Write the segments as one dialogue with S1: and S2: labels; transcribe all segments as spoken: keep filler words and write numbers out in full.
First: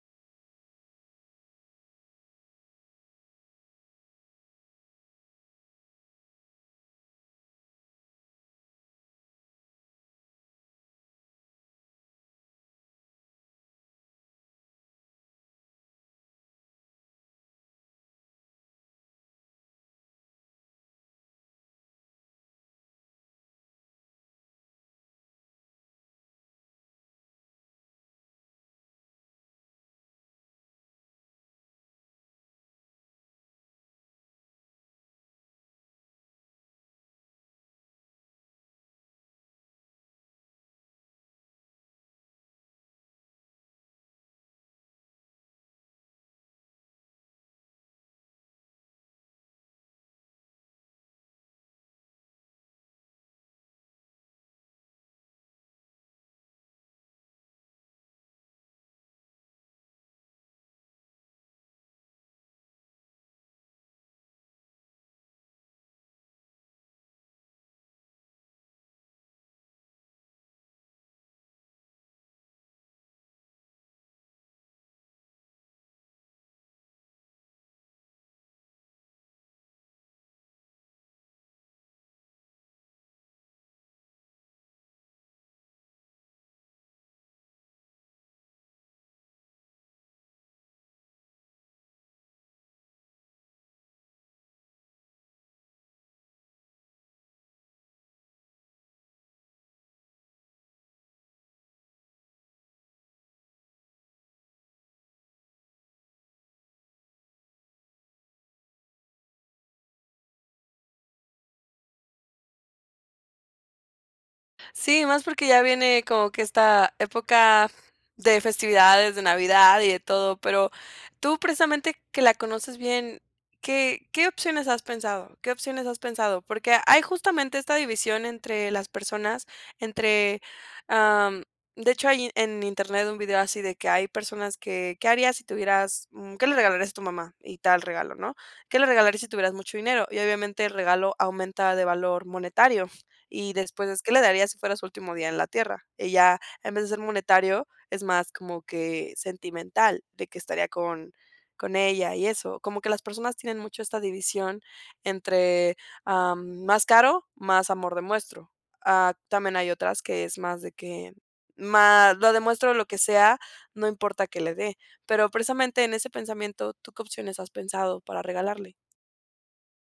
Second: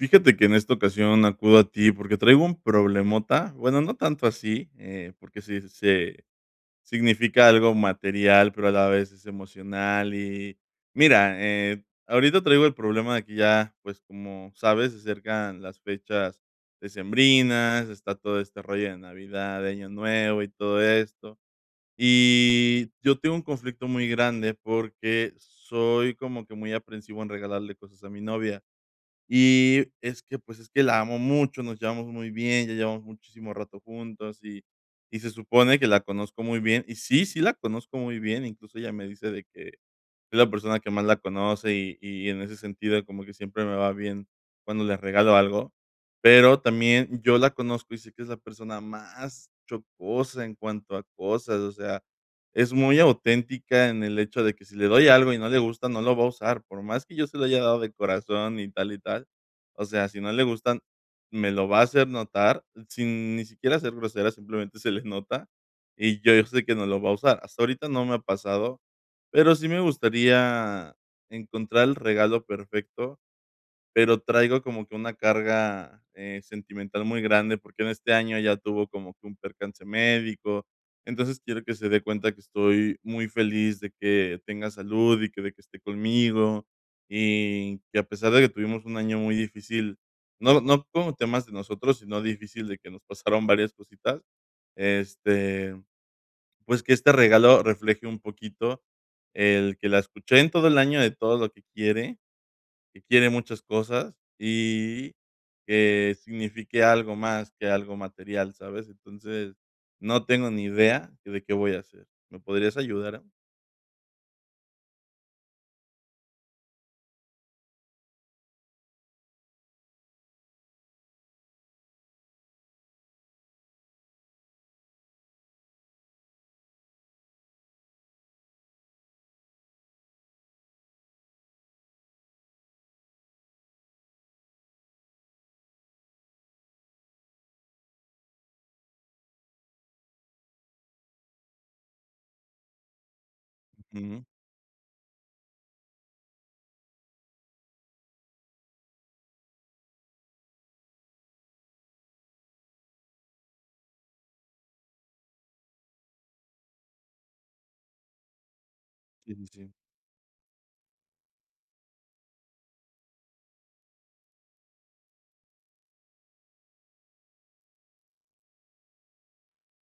S1: Fíjate que, en esta ocasión acudo a ti porque traigo un problemota, bueno, no tanto así, eh, porque si se significa algo material, pero a la vez es emocional y, mira, eh, ahorita traigo el problema de que ya, pues, como sabes, se acercan las fechas decembrinas, está todo este rollo de Navidad, de Año Nuevo y todo esto, y yo tengo un conflicto muy grande porque soy como que muy aprensivo en regalarle cosas a mi novia, y es que, pues, es que, la amo mucho, nos llevamos muy bien, ya llevamos muchísimo rato juntos y y se supone que la conozco muy bien, y sí, sí la conozco muy bien, incluso ella me dice de que, es la persona que más la conoce y y en ese sentido como que siempre me va bien cuando les regalo algo, pero también yo la conozco y sé que es la persona más chocosa en cuanto a cosas, o sea, es muy auténtica en el hecho de que si le doy algo y no le gusta, no lo va a usar, por más que yo se lo haya dado de corazón, y tal, y tal, o sea, si no le gustan, me lo va a hacer notar sin ni siquiera ser grosera simplemente se le nota y yo sé que no lo va a usar, hasta ahorita no me ha pasado, pero sí me gustaría encontrar el regalo perfecto, pero traigo como que una carga, eh, sentimental muy grande, porque en este año ella tuvo como que un percance médico, entonces, quiero que se dé cuenta que estoy muy feliz de que tenga salud y que de que esté conmigo, y que a pesar de que tuvimos un año muy difícil, no, no como temas de nosotros, sino difícil de que nos pasaron varias cositas, este, pues, que este regalo refleje un poquito el que la escuché en todo el año, de todo lo que quiere, que quiere muchas cosas, y que signifique algo más que algo material, ¿sabes?, entonces, no tengo ni idea de qué voy a hacer, ¿me podrías ayudar?
S2: Sí, más porque ya viene como que esta época de festividades, de Navidad y de todo, pero, tú precisamente que la conoces bien, ¿qué qué opciones has pensado? ¿Qué opciones has pensado?, porque hay justamente esta división entre las personas, entre, am, de hecho, hay en Internet un vídeo así de que hay personas que, ¿qué harías si tuvieras? ¿Qué le regalarías a tu mamá?, y tal regalo, ¿no? ¿Qué le regalarías si tuvieras mucho dinero?, y obviamente el regalo aumenta de valor monetario. Y después, ¿qué le
S1: Ujú.
S2: darías si fueras su último día en la tierra?, ella, en vez de ser monetario, es más como que sentimental, de que estaría con con ella y eso. Como que las personas tienen mucho esta división entre, am, más caro, más amor demuestro, am,
S1: Sí, sí,
S2: también hay
S1: sí.
S2: otras que es más de que, más lo demuestro o lo que sea, no importa que le dé. Pero, precisamente en ese pensamiento, ¿tú qué opciones has pensado para regalarle?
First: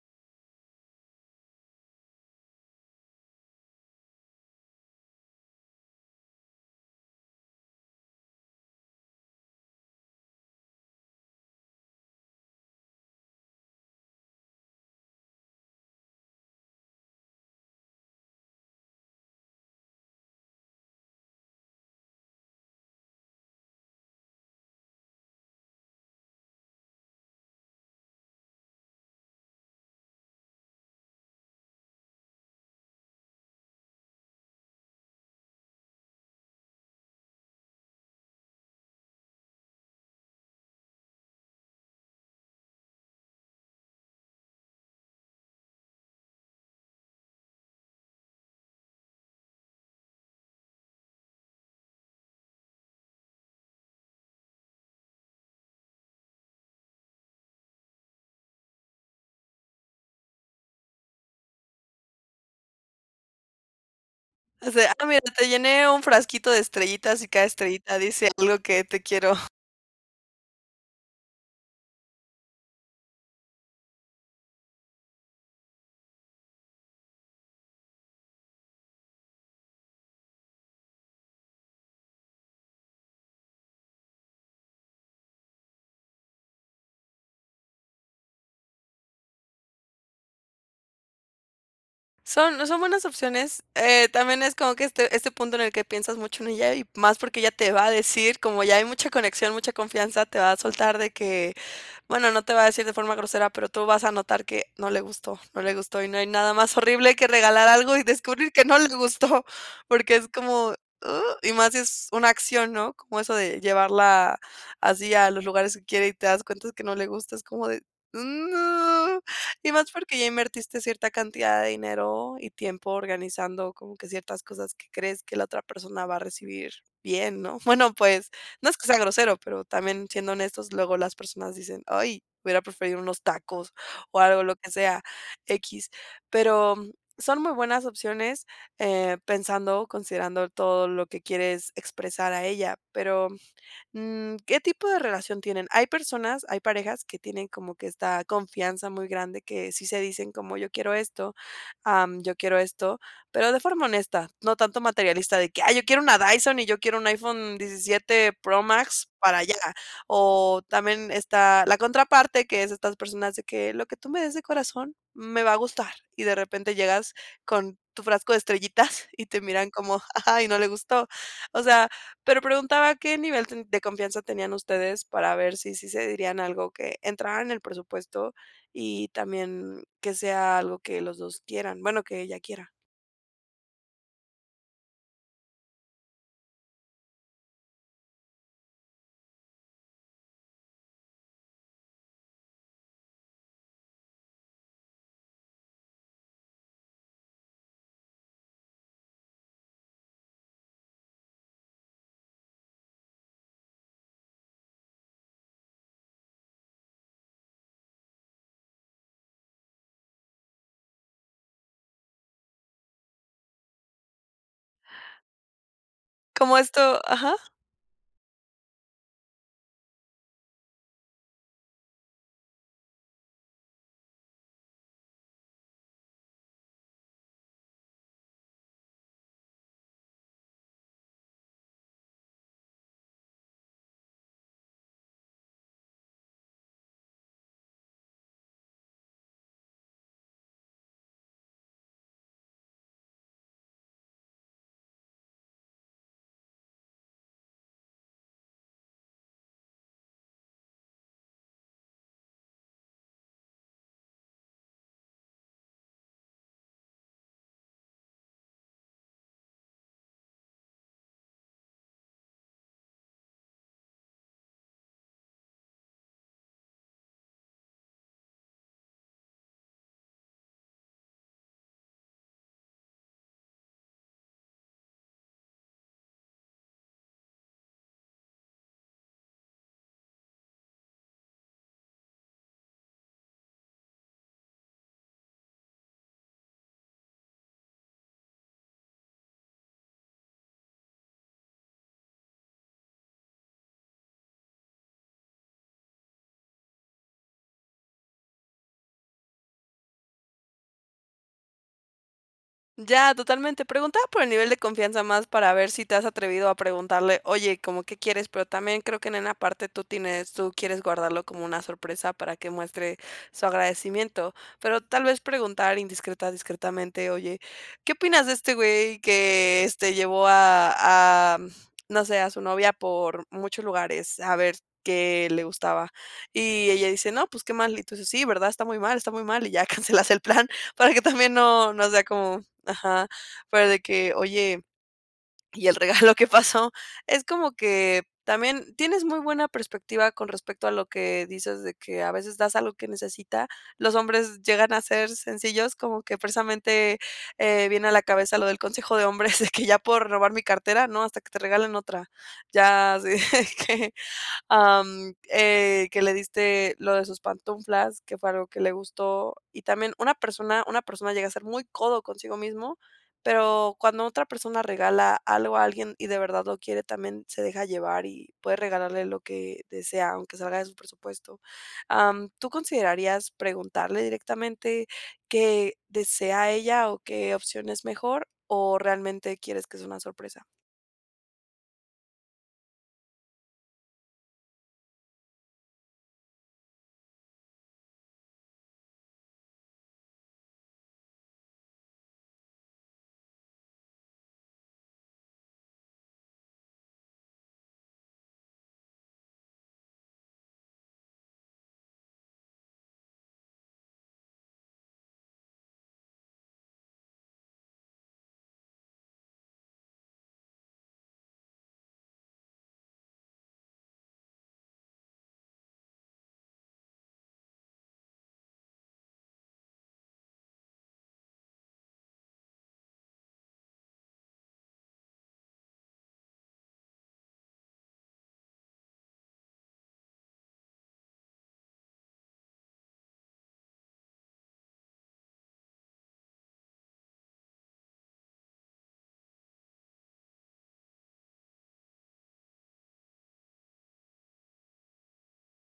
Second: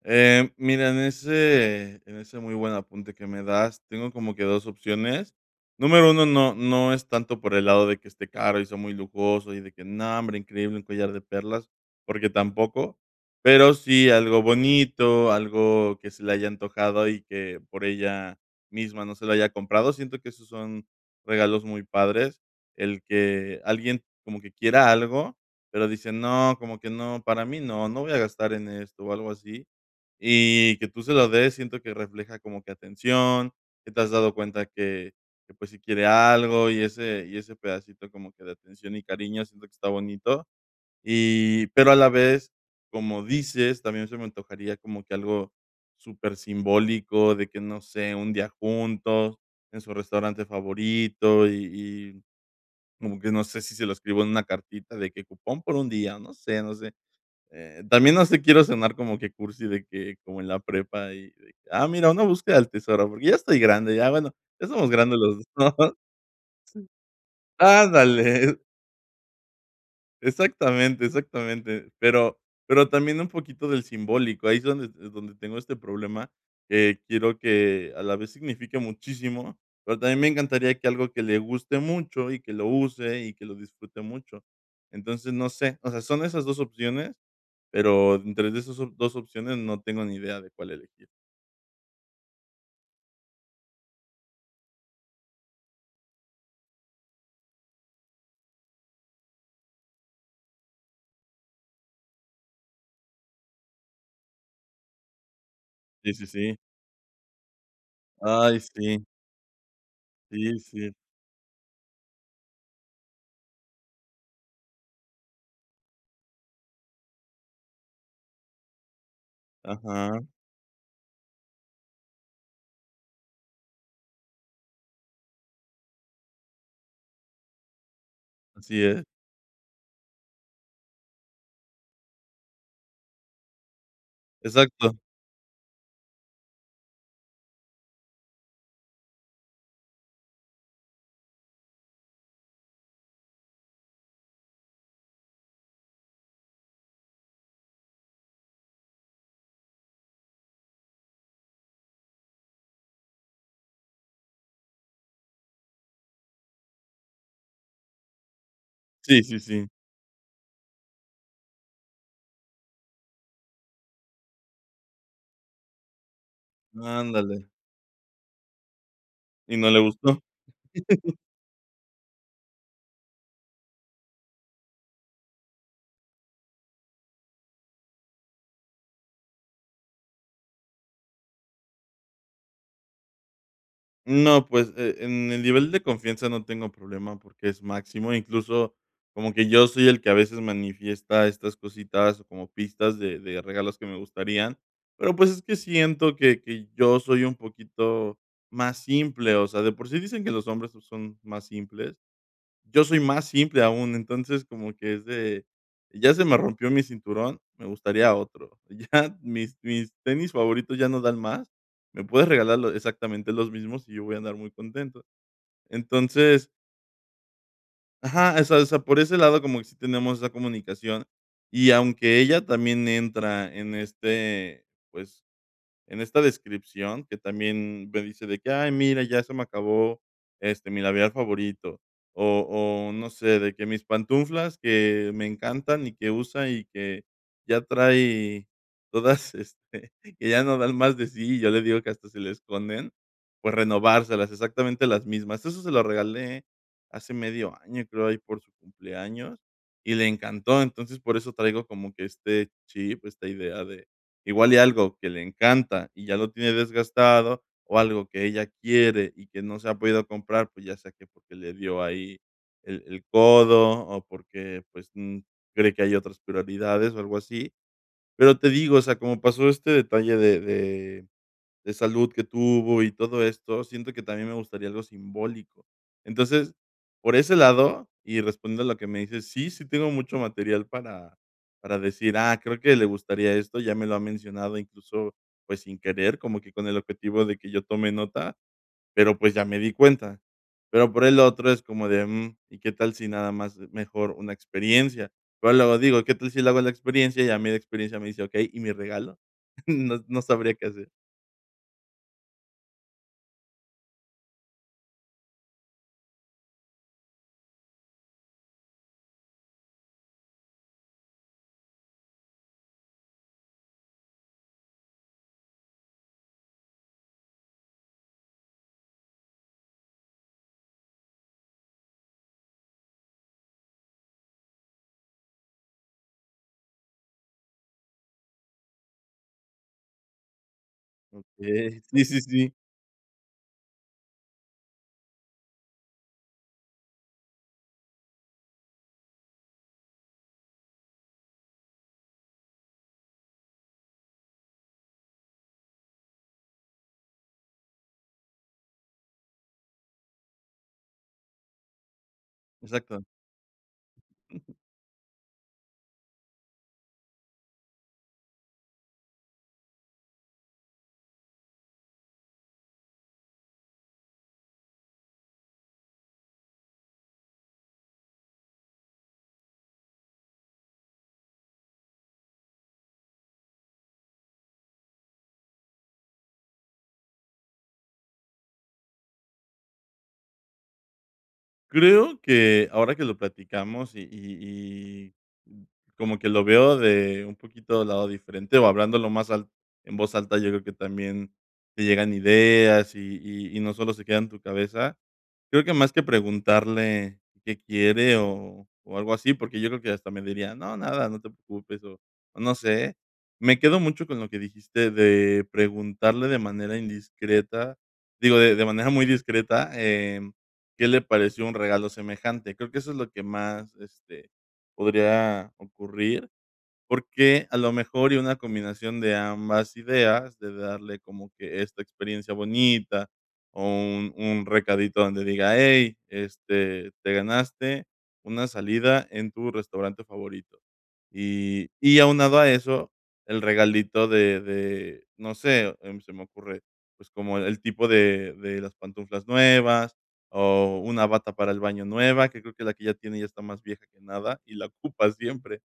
S1: Eh, mira, en ese en ese muy buen apunte que me das, tengo como que dos opciones. Número uno, no no es tanto por el lado de que esté caro, y sea muy lujoso y de que, no, hombre, increíble, un collar de perlas, porque tampoco. Pero sí, algo bonito, algo que se le haya antojado y que por ella misma no se lo haya comprado. Siento que esos son regalos muy padres, el que alguien como que quiera algo, pero dice: "No, como que no, para mí no, no voy a gastar en esto", o algo así. Y que tú se lo des, siento que refleja como que atención, que te has dado cuenta que que, pues, si quiere algo y ese y ese pedacito como que de atención y cariño siento que está bonito. Y, pero a la vez, como dices, también se me antojaría como que algo supersimbólico de que, no sé, un día juntos en su restaurante favorito, y y como que no sé si, se lo escribo en una cartita de que cupón por un día, no sé no sé, eh, también no sé, quiero cenar como que cursi de que como en la prepa y de que: "Ah, mira, una búsqueda del tesoro", porque ya estoy grande, ya bueno, ya
S2: O
S1: somos
S2: sea, "Ah,
S1: grandes
S2: mira,
S1: los dos,
S2: te
S1: ¿no?,
S2: llené
S1: sí.
S2: un frasquito de estrellitas y cada estrellita dice algo
S1: ¡Ándale!
S2: que, te quiero".
S1: Exactamente, exactamente, pero pero también un poquito del simbólico, ahí es donde es donde tengo este problema, eh, quiero que a la vez signifique muchísimo, pero también me encantaría que algo que le guste mucho y que lo use y que lo disfrute mucho, entonces, no sé, o sea, son esas dos opciones, pero entre de esas op dos opciones no tengo ni idea de cuál elegir.
S2: Son, no, son buenas opciones, eh, también es como que este, este punto en el que piensas mucho en ella, y más porque ella te va a decir, como ya hay mucha conexión, mucha confianza, te va a soltar de que, bueno, no te va a decir de forma grosera, pero tú vas a notar que, no le gustó, no le gustó, y
S1: Sí,
S2: no hay
S1: sí,
S2: nada
S1: sí.
S2: más horrible que regalar algo y descubrir
S1: Ay,
S2: que no le
S1: sí.
S2: gustó, porque es
S1: Sí,
S2: como, ¡uh!,
S1: sí.
S2: y más sí es una acción, ¿no?, como eso de llevarla así a los lugares que quiere y te das cuenta que no le gusta, es como de, no, y más porque
S1: Ajá.
S2: ya invertiste cierta cantidad de dinero y tiempo organizando como que ciertas cosas que crees que la otra persona va a recibir bien, ¿no?, bueno, pues, no es
S1: Sí,
S2: que sea
S1: ¿eh?
S2: grosero, pero también siendo honestos, luego las personas dicen: "Ay, hubiera preferido unos tacos", o algo, lo que
S1: Exacto.
S2: sea, equis, pero, mm, son muy buenas opciones, eh, pensando, considerando todo lo que quieres expresar a ella, pero, mm, ¿qué tipo de relación tienen? Hay personas, hay parejas que tienen como que esta confianza muy grande, que sí se dicen como: "Yo quiero esto, am, yo quiero esto", pero de forma honesta, no tanto materialista de que: "Ay, yo quiero una Dyson y yo quiero un iPhone diecisiete Pro Max
S1: Sí, sí,
S2: para ya",
S1: sí.
S2: o también está la contraparte, que es estas personas de que: "Lo que tú me des de corazón, me va a gustar", y de repente llegas
S1: Ándale.
S2: con tu frasco de estrellitas y te
S1: Y
S2: miran
S1: no le
S2: como,
S1: gustó.
S2: ajá, y no le gustó, o sea, pero preguntaba a qué nivel de confianza tenían ustedes para ver si sí se dirían algo que entrara en el presupuesto y también que sea algo que los dos quieran, bueno, que ella quiera.
S1: No, pues, e en el nivel de confianza no tengo problema, porque es máximo. Incluso, como que yo soy el que a veces manifiesta estas cositas como pistas de de regalos que me gustarían, pero, pues, es que siento que que yo soy un poquito más simple, o sea, de por sí dicen que los hombres so son más simples. Yo soy más simple aún, entonces, como que es de: "Ya se me rompió mi cinturón, me gustaría otro, ya mis mis tenis favoritos ya no dan más, me puedes regalar lo exactamente los mismos y yo voy a andar muy contento". Entonces
S2: Como esto, ajá.
S1: Ajá, o sea o sea, por ese lado como que sí tenemos esa comunicación y aunque ella también entra en este pues, en esta descripción, que también me dice de que: "Ay, mira, ya se me acabó este, mi labial favorito", o o no sé, de que: "Mis pantunflas que me encantan y que usa y que ya trae todas, este, que ya no dan más de sí", y yo le digo que hasta se le esconden, pues, renovárselas exactamente las mismas. Eso se lo regalé hace medio año, creo, ahí por su cumpleaños, y le encantó. Entonces, por eso traigo como que este chip, esta idea de igual y algo que le encanta y ya lo tiene desgastado o algo que ella quiere y que no se ha podido comprar, pues, ya sea que porque le dio ahí el el codo o porque, pues, mm, cree que hay otras prioridades o algo así, pero te digo, o sea, como pasó este detalle de de de salud que tuvo y todo esto, siento que también me gustaría algo simbólico. Entonces, por ese lado, y respondo a lo que me dices, sí, sí tengo mucho material para para decir: "Ah, creo que le gustaría esto", ya me lo ha mencionado, incluso, pues, sin querer, como que con el objetivo de que yo tome nota, pero, pues, ya me di cuenta, pero por el otro es como de, mm: "¿Y qué tal si nada más, mejor una experiencia?". Pero luego digo: "¿Qué tal si le hago la experiencia?". Y a mí de experiencia me dice: "Okey, ¿y mi regalo?". No, no sabría qué hacer.
S2: Ya, totalmente. Preguntaba por el nivel de confianza más para ver si te has atrevido a preguntarle: "Oye, ¿cómo que quieres?". Pero también creo que en una parte tú tienes tú quieres guardarlo como una sorpresa para que muestre su agradecimiento. Pero tal vez preguntar indiscreta discretamente: "Oye, ¿qué opinas de este güey que, este, llevó a a, mm, no sé, a su novia por muchos lugares a ver qué le gustaba?". Y ella dice: "No, pues qué mal", y tú dices: "Sí, verdad, está muy mal, está muy mal", y ya cancelas el plan, para que también no
S1: Okey,
S2: no sea
S1: sí, sí,
S2: como
S1: sí.
S2: ajá, fuera de que: "Oye, ¿y el regalo qué pasó?". Es como que también tienes muy buena perspectiva con respecto a lo que dices de que a veces das algo que necesita. Los hombres llegan a ser sencillos, como que precisamente, eh, viene a la cabeza lo del consejo de hombres de que: de que: "¿Ya pueden robar mi cartera?, no, hasta que te regalen otra". Ya
S1: Exacto.
S2: así de que am, eh, que le diste lo de sus pantunflas, que fue algo que le gustó. Y también una persona una persona llega a ser muy codo consigo mismo, pero cuando otra persona regala algo a alguien y de verdad lo quiere, también se deja llevar y puede regalarle lo que desea, aunque salga de su presupuesto. Am, ¿tú considerarías preguntarle directamente qué desea ella o qué opción es mejor, o realmente quieres que sea una sorpresa?
S1: Creo que ahora que lo platicamos y y y, mm, como que lo veo de un poquito del lado diferente o hablándolo más al en voz alta, yo creo que también te llegan ideas y y y no solo se queda en tu cabeza. Creo que más que preguntarle qué quiere o o algo así, porque yo creo que hasta me diría: "No, nada, no te preocupes", o o no sé. Me quedo mucho con lo que dijiste de preguntarle de manera indiscreta, digo, de de manera muy discreta, em, ¿qué le pareció un regalo semejante?, creo que eso es lo que más, este, podría ocurrir. Porque a lo mejor y una combinación de ambas ideas, de darle como que esta experiencia bonita o un un recadito donde diga: "Hey, este, te ganaste una salida en tu restaurante favorito". Y y aunado a eso, el regalito de de, no sé, em, se me ocurre, pues, como el tipo de de las pantuflas nuevas, o una bata para el baño nueva, que creo que la que ya tiene ya está más vieja que nada y la ocupa siempre.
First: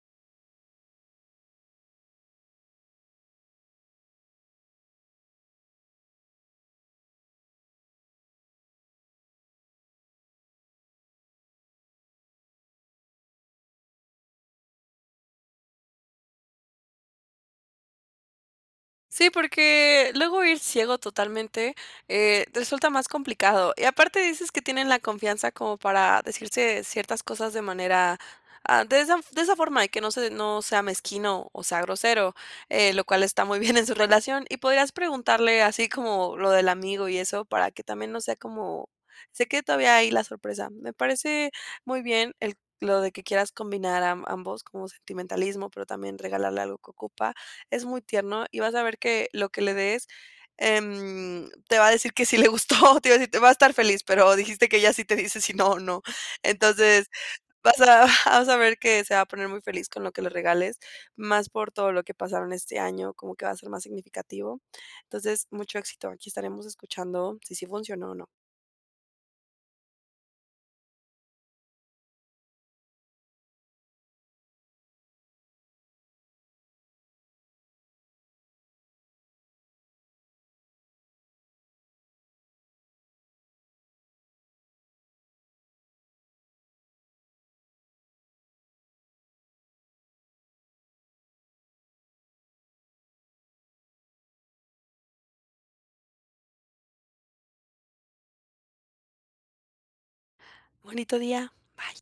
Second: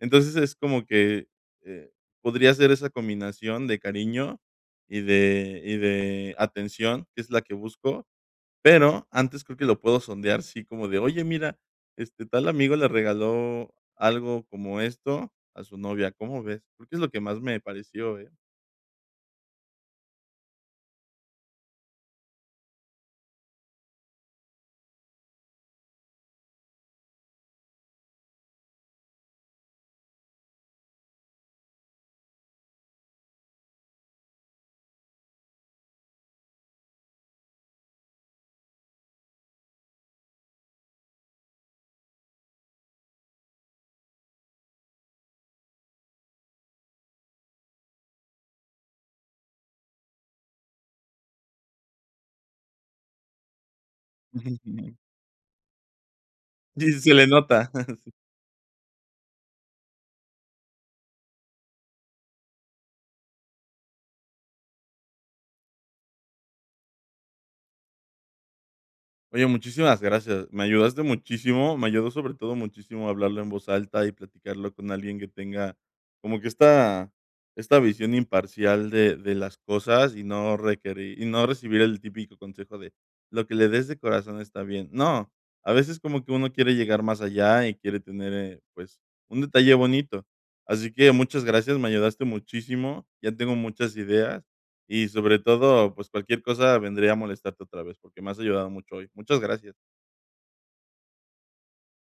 S1: Entonces, es como que, eh, podría ser esa combinación de cariño y de y de atención, que es la que busco, pero, antes creo que lo puedo sondear, sí, como de: "Oye, mira, este tal amigo le regaló algo como esto a su novia, ¿cómo ves?", creo que es lo que más me pareció, eh.
S2: Sí, porque luego ir ciego totalmente, eh, resulta más complicado, y aparte dices que tienen la confianza como para decirse ciertas cosas de manera, ah, de esa de esa forma y que no se no sea mezquino o, sea grosero, eh, lo cual está muy bien en su relación. Y podrías preguntarle, así como lo del amigo y eso, para que también no sea como, se quede todavía hay la sorpresa. Me parece muy bien el lo de que quieras combinar a ambos como sentimentalismo, pero también regalarle algo que ocupa. Es muy tierno y vas a ver que lo que le des, em, te va a decir que sí le gustó, te iba a decir, te va a estar feliz, pero
S1: Ujú,
S2: dijiste que
S1: ujú.
S2: ya si te dice si no, no.
S1: Sí, sí,
S2: Entonces,
S1: se le nota.
S2: vas a
S1: Sí.
S2: vas a ver que se va a poner muy feliz con lo que le regales, más por todo lo que pasaron este año, como que va a ser más significativo. Entonces, mucho éxito, aquí estaremos escuchando si sí funcionó o no.
S1: Oye, muchísimas gracias. Me ayudaste muchísimo, me ayudó sobre todo muchísimo hablarlo en voz alta y platicarlo con alguien que tenga como que esta esta visión imparcial de de las cosas y no requerir y no recibir el típico consejo de: "Lo que le des de corazón está bien". No, a veces como que uno quiere llegar más allá y quiere tener, eh, pues, un detalle bonito. Así que muchas gracias, me ayudaste muchísimo, ya tengo muchas ideas, y sobre todo, pues, cualquier cosa vendría a molestarte otra vez, porque me has ayudado mucho hoy. Muchas gracias.
S2: Bonito día, bye.